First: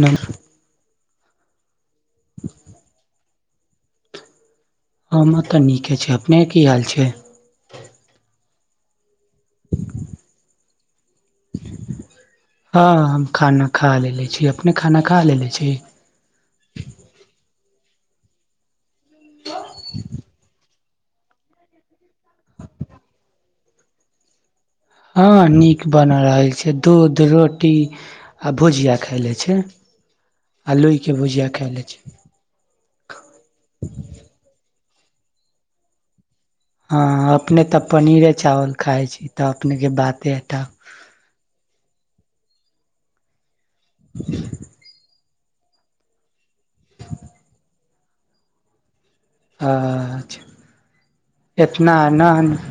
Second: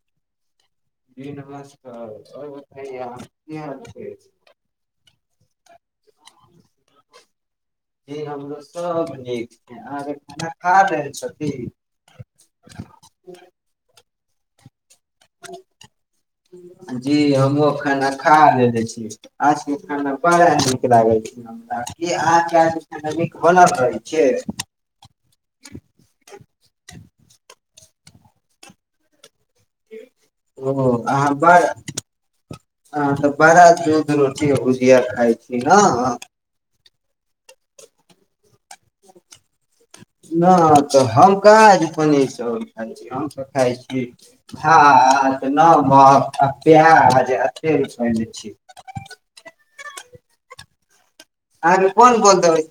नय जी नमस्कार आर बताइय कि हाल छै हमर तऽ नीके छै अपने की हाल छै ई हमरो सब नीक छै अहाँके खाना खा रहल छी कि हँ हम खाना खा लेले छी अपने खाना खा लेले छी जी हमो खाना खा लेले छी आज के खाना बड़ा निक लागै छै हमरा कि [unintelligible] नीक बोलल रहै छै हँ नीक बन रहल छै दूध रोटी आ भुजिया खाय ले छै आ ओहो लोई के आहा भुजिया बड़ खैले छै अहां तऽ बड़ रोटी भुजिया खाइ छी ने हँ अपने तऽ पनीरे चावल खाइ छी तऽ अपने के बाते हटा नय तऽ हम कहा आज पनीर चावल खाय छी हम त खाय छी भात नमक आ प्याज ज अथी आ तेल सनै छी अछ अहाँके इतना कोन कोन नय दवाइ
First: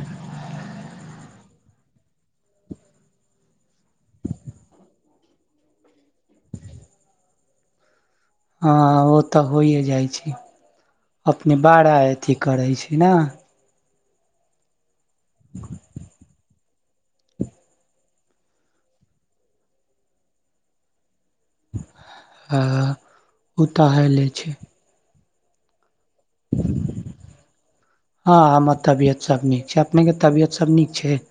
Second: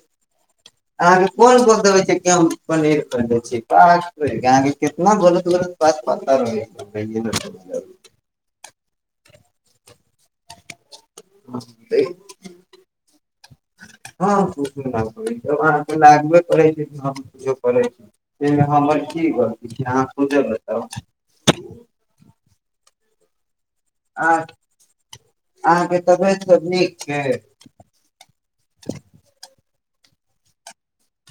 अहाँके कोन बोलबै देने छै केतना पनीर के केतना बोलत पात प र [unintelligible] हँ ओ तऽ होइए जाइ छै अपने बारा अथी करै छी ने हँ ख सुन्द ल लागबै कर हम करै छी तमे हमर की गलती छै अहाँ सोचल बताउ हं ओ तऽ ह ले अहाँ छै अहाँके तबियत सब नीक छै हँ हमर तबियत सब नीक छै अपनेके तबियत सब नीक छै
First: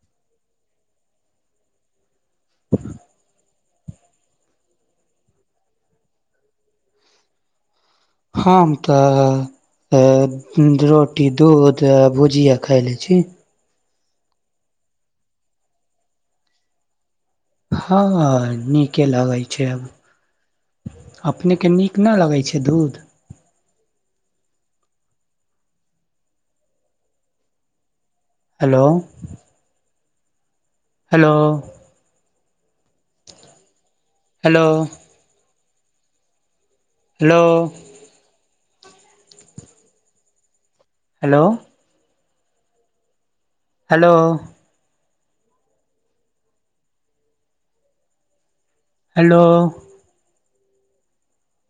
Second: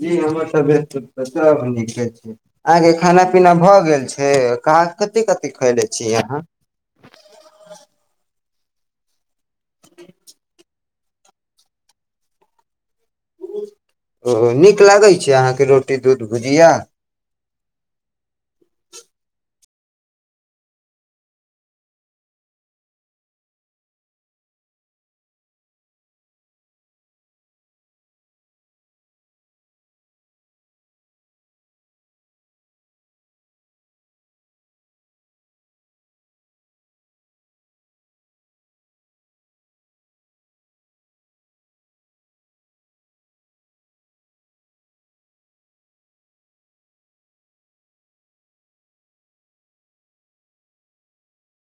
जी हमर सब तो बर निके छै आहा के खाना पीना भ गेल छै कथी कथि खएले छीयै अहाँ हम तऽ अ रो टी दूध आ भुजिया खायले छी ओ नीक लागै छै अहाँके रोटी दूध भुजिया हँ नीके लगै छै अब अपने के नीक नय लगै छै दूध hello hello hello hello hello hello hello